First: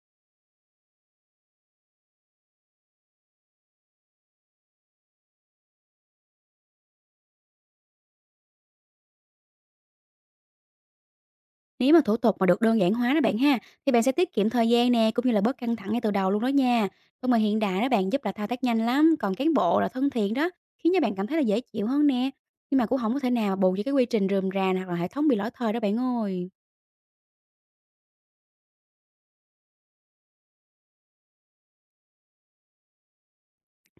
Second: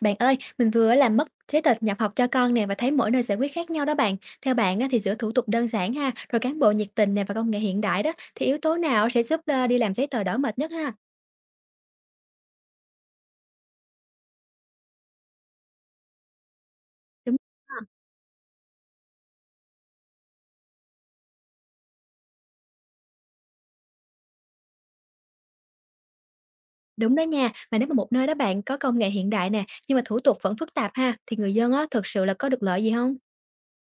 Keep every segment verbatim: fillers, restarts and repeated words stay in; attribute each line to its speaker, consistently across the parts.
Speaker 1: Bạn ơi, mình vừa làm mất giấy tờ nhập học cho con nè và thấy mỗi nơi giải quyết khác nhau đó bạn. Theo bạn á, thì giữa thủ tục đơn giản ha, rồi cán bộ nhiệt tình nè và công nghệ hiện đại đó thì yếu tố nào sẽ giúp ờ, đi làm giấy tờ đỡ mệt nhất ha?
Speaker 2: Nếu mà thủ tục mà được đơn giản hóa đó bạn ha, thì bạn sẽ tiết kiệm thời gian nè, cũng như là bớt căng thẳng ngay từ đầu luôn đó nha. Công
Speaker 1: Đúng
Speaker 2: nghệ hiện
Speaker 1: ha.
Speaker 2: đại đó bạn giúp là thao tác nhanh lắm, còn cán bộ là thân thiện đó, khiến cho bạn cảm thấy là dễ chịu hơn nè. Nhưng mà cũng không có thể nào mà bù cho cái quy trình rườm rà hoặc là hệ thống bị lỗi thời đó bạn ơi.
Speaker 1: Đúng đó nha, mà nếu mà một nơi đó bạn có công nghệ hiện đại nè, nhưng mà thủ tục vẫn phức tạp ha, thì người dân á, thực sự là có được lợi gì không?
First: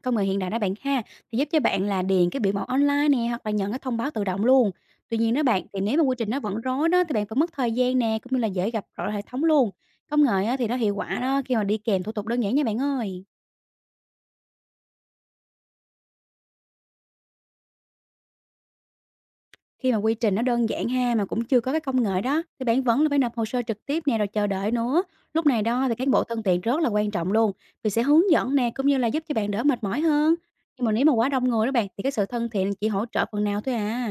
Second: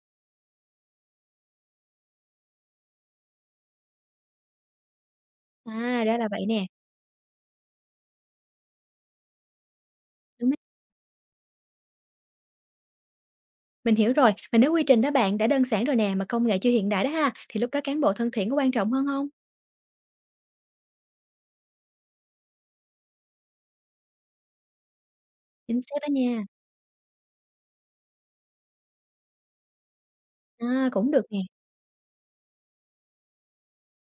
Speaker 2: Công nghệ hiện đại đó bạn ha, thì giúp cho bạn là điền cái biểu mẫu online nè, hoặc là nhận cái thông báo tự động luôn. Tuy nhiên đó bạn,
Speaker 1: À,
Speaker 2: thì nếu mà quy
Speaker 1: ra là
Speaker 2: trình nó
Speaker 1: vậy
Speaker 2: vẫn
Speaker 1: nè.
Speaker 2: rối đó, thì bạn vẫn mất thời gian nè, cũng như là dễ gặp lỗi hệ thống luôn. Công nghệ
Speaker 1: Đúng đấy.
Speaker 2: á, thì nó hiệu quả đó khi mà đi kèm thủ tục đơn giản nha bạn ơi.
Speaker 1: Mình hiểu rồi, mà nếu quy trình đó bạn đã đơn giản rồi nè mà công nghệ chưa hiện đại đó ha, thì lúc đó cán bộ thân thiện có quan trọng hơn không?
Speaker 2: Khi mà quy trình nó đơn giản ha, mà cũng chưa có cái công nghệ đó, thì bạn vẫn là phải nộp hồ sơ trực tiếp nè, rồi chờ đợi nữa. Lúc này
Speaker 1: Chính
Speaker 2: đó thì
Speaker 1: xác đó
Speaker 2: cán bộ thân
Speaker 1: nha.
Speaker 2: thiện rất là quan trọng luôn, vì sẽ hướng dẫn nè, cũng như là giúp cho bạn đỡ mệt mỏi hơn. Nhưng
Speaker 1: À,
Speaker 2: mà nếu
Speaker 1: cũng
Speaker 2: mà
Speaker 1: được
Speaker 2: quá
Speaker 1: nè.
Speaker 2: đông người đó bạn, thì cái sự thân thiện chỉ hỗ trợ phần nào thôi à.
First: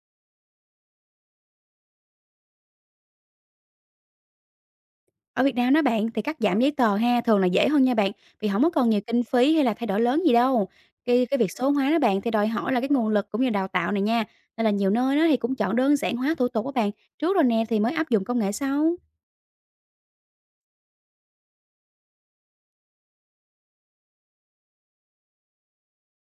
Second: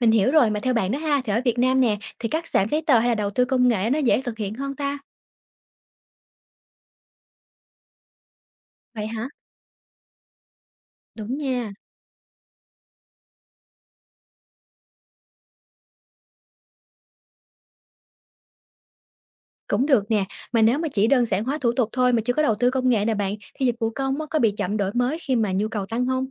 Speaker 1: Mình hiểu rồi, mà theo bạn đó ha, thì ở Việt Nam nè, thì cắt giảm giấy tờ hay là đầu tư công nghệ nó dễ thực hiện hơn ta?
Speaker 2: Ở Việt Nam đó bạn, thì cắt giảm giấy tờ ha, thường là dễ hơn nha bạn, vì không có còn nhiều
Speaker 1: Vậy
Speaker 2: kinh
Speaker 1: hả?
Speaker 2: phí hay là thay đổi lớn gì đâu. Cái,
Speaker 1: Đúng
Speaker 2: cái việc số
Speaker 1: nha,
Speaker 2: hóa đó bạn thì đòi hỏi là cái nguồn lực cũng như đào tạo này nha. Nên là nhiều nơi đó thì cũng chọn đơn giản hóa thủ tục của bạn, trước rồi nè thì mới áp dụng công nghệ sau.
Speaker 1: cũng được nè. Mà nếu mà chỉ đơn giản hóa thủ tục thôi mà chưa có đầu tư công nghệ nè bạn, thì dịch vụ công á, có bị chậm đổi mới khi mà nhu cầu tăng không?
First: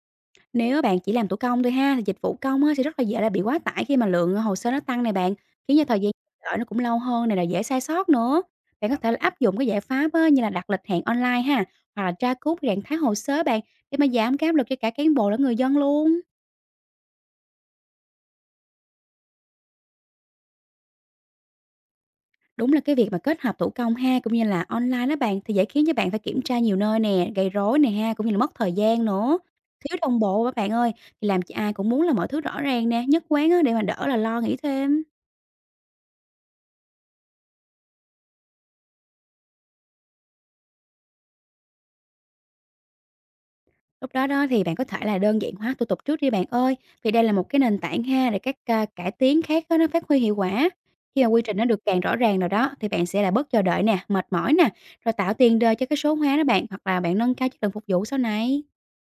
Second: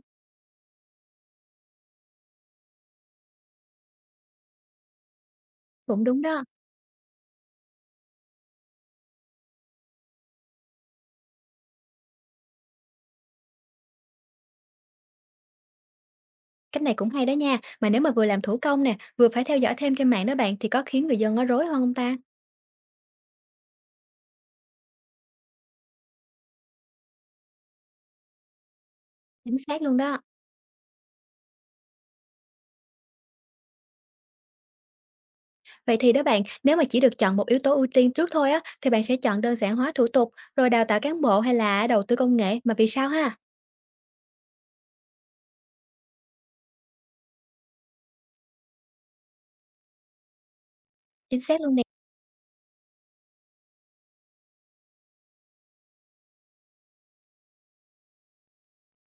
Speaker 2: Nếu bạn chỉ làm thủ công thôi ha, thì dịch vụ công á, sẽ rất là dễ là bị quá tải khi mà lượng hồ sơ nó tăng này bạn, khiến cho thời
Speaker 1: Cũng
Speaker 2: gian
Speaker 1: đúng đó.
Speaker 2: đợi nó cũng lâu hơn này, là dễ sai sót nữa. Bạn có thể là áp dụng cái giải pháp á, như là đặt lịch hẹn online ha, hoặc là tra cứu cái trạng thái hồ sơ bạn để mà giảm cái áp lực cho cả cán bộ lẫn người dân luôn.
Speaker 1: Cách này cũng hay đó nha. Mà nếu mà vừa làm thủ công nè, vừa phải theo dõi thêm trên mạng đó bạn, thì có khiến người dân nó rối hơn không ta?
Speaker 2: Đúng là cái việc mà kết hợp thủ công ha, cũng như là online đó bạn thì dễ khiến cho bạn phải kiểm tra nhiều nơi nè, gây rối nè ha, cũng như là mất thời gian nữa.
Speaker 1: Chính xác luôn
Speaker 2: Thiếu
Speaker 1: đó.
Speaker 2: đồng bộ á bạn ơi, thì làm cho ai cũng muốn là mọi thứ rõ ràng nè, nhất quán á, để mà đỡ là lo nghĩ thêm.
Speaker 1: Vậy thì đó bạn, nếu mà chỉ được chọn một yếu tố ưu tiên trước thôi á, thì bạn sẽ chọn đơn giản hóa thủ tục, rồi đào tạo cán bộ hay là đầu tư công nghệ, mà vì sao ha?
Speaker 2: Lúc đó đó thì bạn có thể là đơn giản hóa thủ tục trước đi bạn ơi, vì đây là một cái nền tảng ha để các, a, cải tiến khác á nó phát huy hiệu quả. Khi mà
Speaker 1: Chính
Speaker 2: quy trình
Speaker 1: xác
Speaker 2: nó
Speaker 1: luôn nè.
Speaker 2: được càng rõ ràng rồi đó, thì bạn sẽ là bớt chờ đợi nè, mệt mỏi nè, rồi tạo tiền đề cho cái số hóa đó bạn, hoặc là bạn nâng cao chất lượng phục vụ sau này.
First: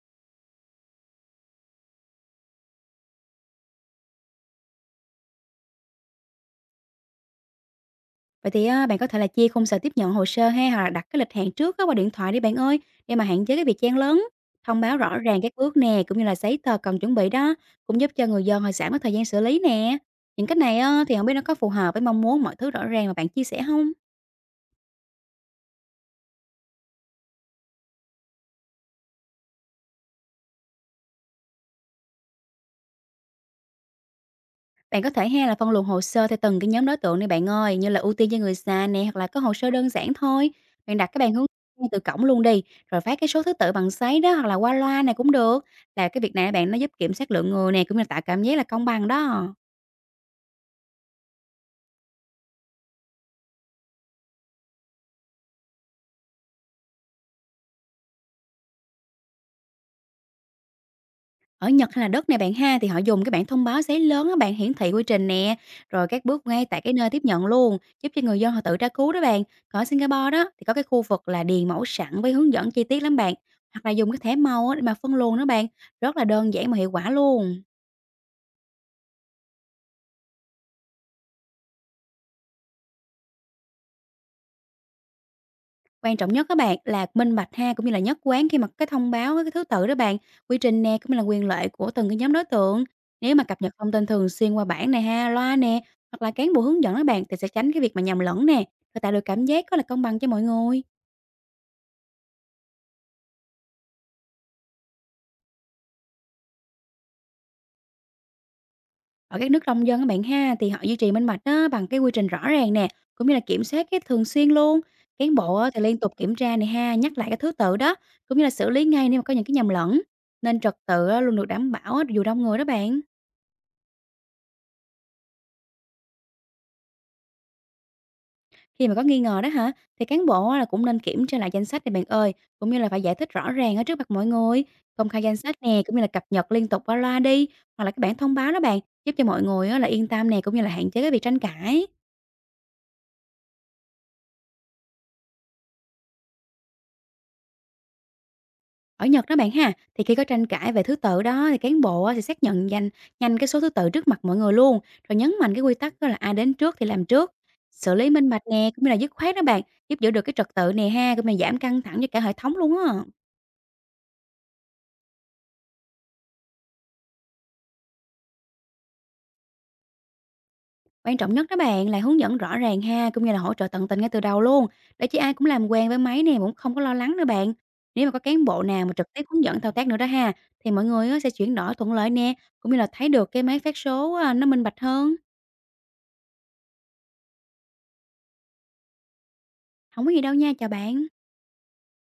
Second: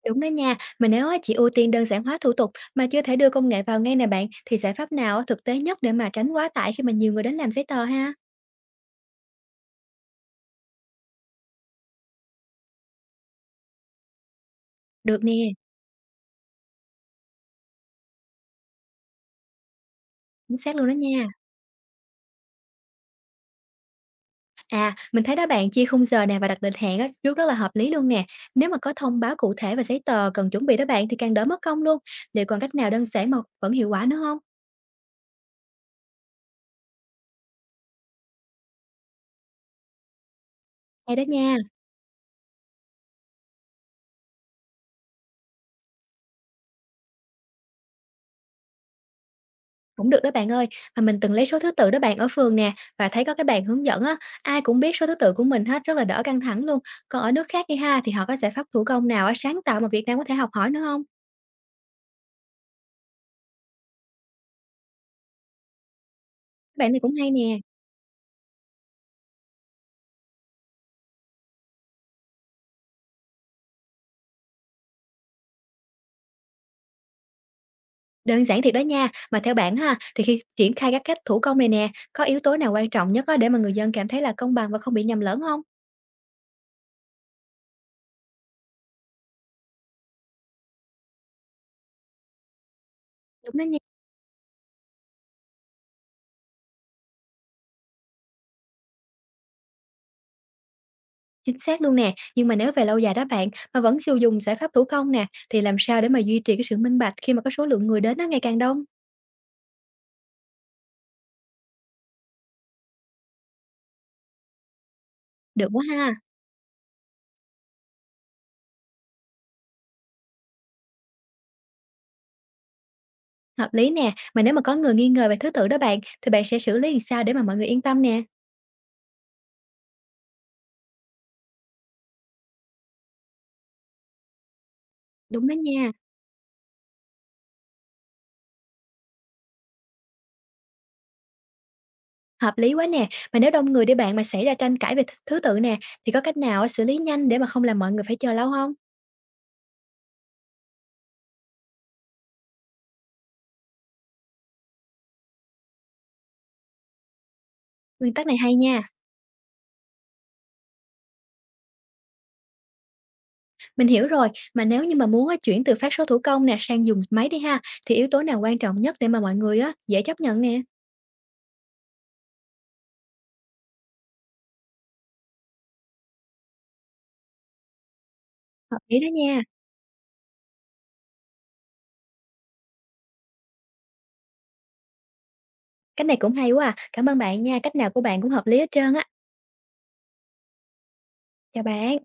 Speaker 1: Đúng đó nha, mà nếu á chỉ ưu tiên đơn giản hóa thủ tục mà chưa thể đưa công nghệ vào ngay nè bạn, thì giải pháp nào á thực tế nhất để mà tránh quá tải khi mà nhiều người đến làm giấy tờ ha?
Speaker 2: Vậy thì á, bạn có thể là chia khung giờ tiếp nhận hồ sơ hay hoặc là đặt cái lịch hẹn trước á, qua điện thoại đi bạn ơi, để mà hạn chế cái việc chen lấn. Thông báo rõ
Speaker 1: Được nè,
Speaker 2: ràng các bước nè, cũng như là giấy tờ cần chuẩn bị đó, cũng giúp cho người dân họ giảm cái thời gian xử lý nè. Những cái
Speaker 1: chính xác
Speaker 2: này
Speaker 1: luôn đó
Speaker 2: á, thì không
Speaker 1: nha.
Speaker 2: biết nó có phù hợp với mong muốn mọi thứ rõ ràng mà bạn chia sẻ không?
Speaker 1: À, mình thấy đó bạn chia khung giờ nè và đặt lịch hẹn á, rất rất là hợp lý luôn nè. Nếu mà có thông báo cụ thể và giấy tờ cần chuẩn bị đó bạn thì càng đỡ mất công luôn. Liệu còn cách nào đơn giản mà vẫn hiệu quả nữa không?
Speaker 2: Bạn có thể ha là phân luồng hồ sơ theo từng cái nhóm đối tượng đi bạn ơi, như là ưu tiên cho người già nè hoặc là có hồ sơ đơn giản thôi. Bạn đặt
Speaker 1: Hay
Speaker 2: cái
Speaker 1: đó
Speaker 2: bàn hướng
Speaker 1: nha.
Speaker 2: ngay từ cổng luôn đi, rồi phát cái số thứ tự bằng giấy đó hoặc là qua loa này cũng được. Là cái việc này bạn nó giúp kiểm soát lượng người nè cũng như tạo cảm giác là công bằng đó.
Speaker 1: Cũng được đó bạn ơi, mà mình từng lấy số thứ tự đó bạn ở phường nè và thấy có cái bàn hướng dẫn á, ai cũng biết số thứ tự của mình hết, rất là đỡ căng thẳng luôn. Còn ở nước khác đi ha thì họ có giải pháp thủ công nào á, sáng tạo mà Việt Nam có thể học hỏi nữa không?
Speaker 2: Ở Nhật hay là đất này bạn ha, thì họ dùng cái bảng thông báo giấy lớn á bạn, hiển thị quy trình nè, rồi các bước ngay tại
Speaker 1: Cái bạn
Speaker 2: cái
Speaker 1: này
Speaker 2: nơi
Speaker 1: cũng
Speaker 2: tiếp
Speaker 1: hay
Speaker 2: nhận
Speaker 1: nè.
Speaker 2: luôn, giúp cho người dân họ tự tra cứu đó bạn. Còn ở Singapore đó thì có cái khu vực là điền mẫu sẵn với hướng dẫn chi tiết lắm bạn, hoặc là dùng cái thẻ màu á để mà phân luồng đó bạn, rất là đơn giản mà hiệu quả luôn.
Speaker 1: Đơn giản thiệt đó nha, mà theo bạn ha, thì khi triển khai các cách thủ công này nè, có yếu tố nào quan trọng nhất á, để mà người dân cảm thấy là công bằng và không bị nhầm lẫn không?
Speaker 2: Quan trọng nhất các bạn là minh bạch ha, cũng như là nhất quán khi mà cái thông báo cái thứ tự đó bạn, quy trình nè, cũng như là quyền lợi của từng cái nhóm đối tượng. Nếu mà
Speaker 1: Đúng
Speaker 2: cập
Speaker 1: đó
Speaker 2: nhật
Speaker 1: nha,
Speaker 2: thông tin thường xuyên qua bảng này ha, loa nè, hoặc là cán bộ hướng dẫn đó bạn thì sẽ tránh cái việc mà nhầm lẫn nè, và tạo được cảm giác có là công bằng cho mọi người.
Speaker 1: chính xác luôn nè, nhưng mà nếu về lâu dài đó bạn, mà vẫn sử dụng giải pháp thủ công nè, thì làm sao để mà duy trì cái sự minh bạch khi mà có số lượng người đến nó ngày càng đông?
Speaker 2: Ở các nước đông dân các bạn ha thì họ duy trì minh bạch đó bằng cái quy trình rõ ràng nè, cũng như là kiểm soát cái thường xuyên luôn. Cán bộ
Speaker 1: Được
Speaker 2: á, thì
Speaker 1: quá
Speaker 2: liên tục
Speaker 1: ha.
Speaker 2: kiểm tra này ha, nhắc lại cái thứ tự đó, cũng như là xử lý ngay nếu mà có những cái nhầm lẫn. Nên trật tự á, luôn được đảm bảo á, dù đông người đó bạn.
Speaker 1: Hợp lý nè, mà nếu mà có người nghi ngờ về thứ tự đó bạn, thì bạn sẽ xử lý làm sao để mà mọi người yên tâm nè?
Speaker 2: Khi mà có nghi ngờ đó hả, thì cán bộ á là cũng nên kiểm tra lại danh sách này bạn ơi, cũng như là phải giải thích rõ ràng ở trước mặt mọi người. Công khai danh
Speaker 1: Đúng đó
Speaker 2: sách nè,
Speaker 1: nha,
Speaker 2: cũng như là cập nhật liên tục qua loa đi, hoặc là cái bản thông báo đó bạn, giúp cho mọi người á là yên tâm nè, cũng như là hạn chế cái việc tranh cãi.
Speaker 1: hợp lý quá nè. Mà nếu đông người đi bạn mà xảy ra tranh cãi về th thứ tự nè, thì có cách nào á xử lý nhanh để mà không làm mọi người phải chờ lâu không?
Speaker 2: Ở Nhật đó bạn ha, thì khi có tranh cãi về thứ tự đó thì cán bộ á sẽ xác nhận nhanh nhanh cái số thứ tự trước mặt mọi người luôn, rồi nhấn mạnh cái quy tắc đó là ai đến trước thì làm trước. Xử lý
Speaker 1: Nguyên tắc
Speaker 2: minh
Speaker 1: này
Speaker 2: bạch
Speaker 1: hay
Speaker 2: nè,
Speaker 1: nha.
Speaker 2: cũng như là dứt khoát đó bạn, giúp giữ được cái trật tự nè ha, cũng như là giảm căng thẳng cho cả hệ thống luôn á.
Speaker 1: Mình hiểu rồi, mà nếu như mà muốn á chuyển từ phát số thủ công nè sang dùng máy đi ha, thì yếu tố nào quan trọng nhất để mà mọi người á dễ chấp nhận nè?
Speaker 2: Quan trọng nhất đó bạn là hướng dẫn rõ ràng ha, cũng như là hỗ trợ tận tình ngay từ đầu luôn, để chứ ai cũng làm quen với máy này cũng không có lo lắng nữa bạn. Nếu mà có cán bộ
Speaker 1: Hợp
Speaker 2: nào mà
Speaker 1: lý đó
Speaker 2: trực tiếp
Speaker 1: nha,
Speaker 2: hướng dẫn thao tác nữa đó ha, thì mọi người á, sẽ chuyển đổi thuận lợi nè, cũng như là thấy được cái máy phát số à, nó minh bạch hơn.
Speaker 1: cách này cũng hay quá à. Cảm ơn bạn nha, cách nào của bạn cũng hợp lý hết trơn á.
Speaker 2: Không có gì đâu nha, chào bạn.
Speaker 1: Chào bạn.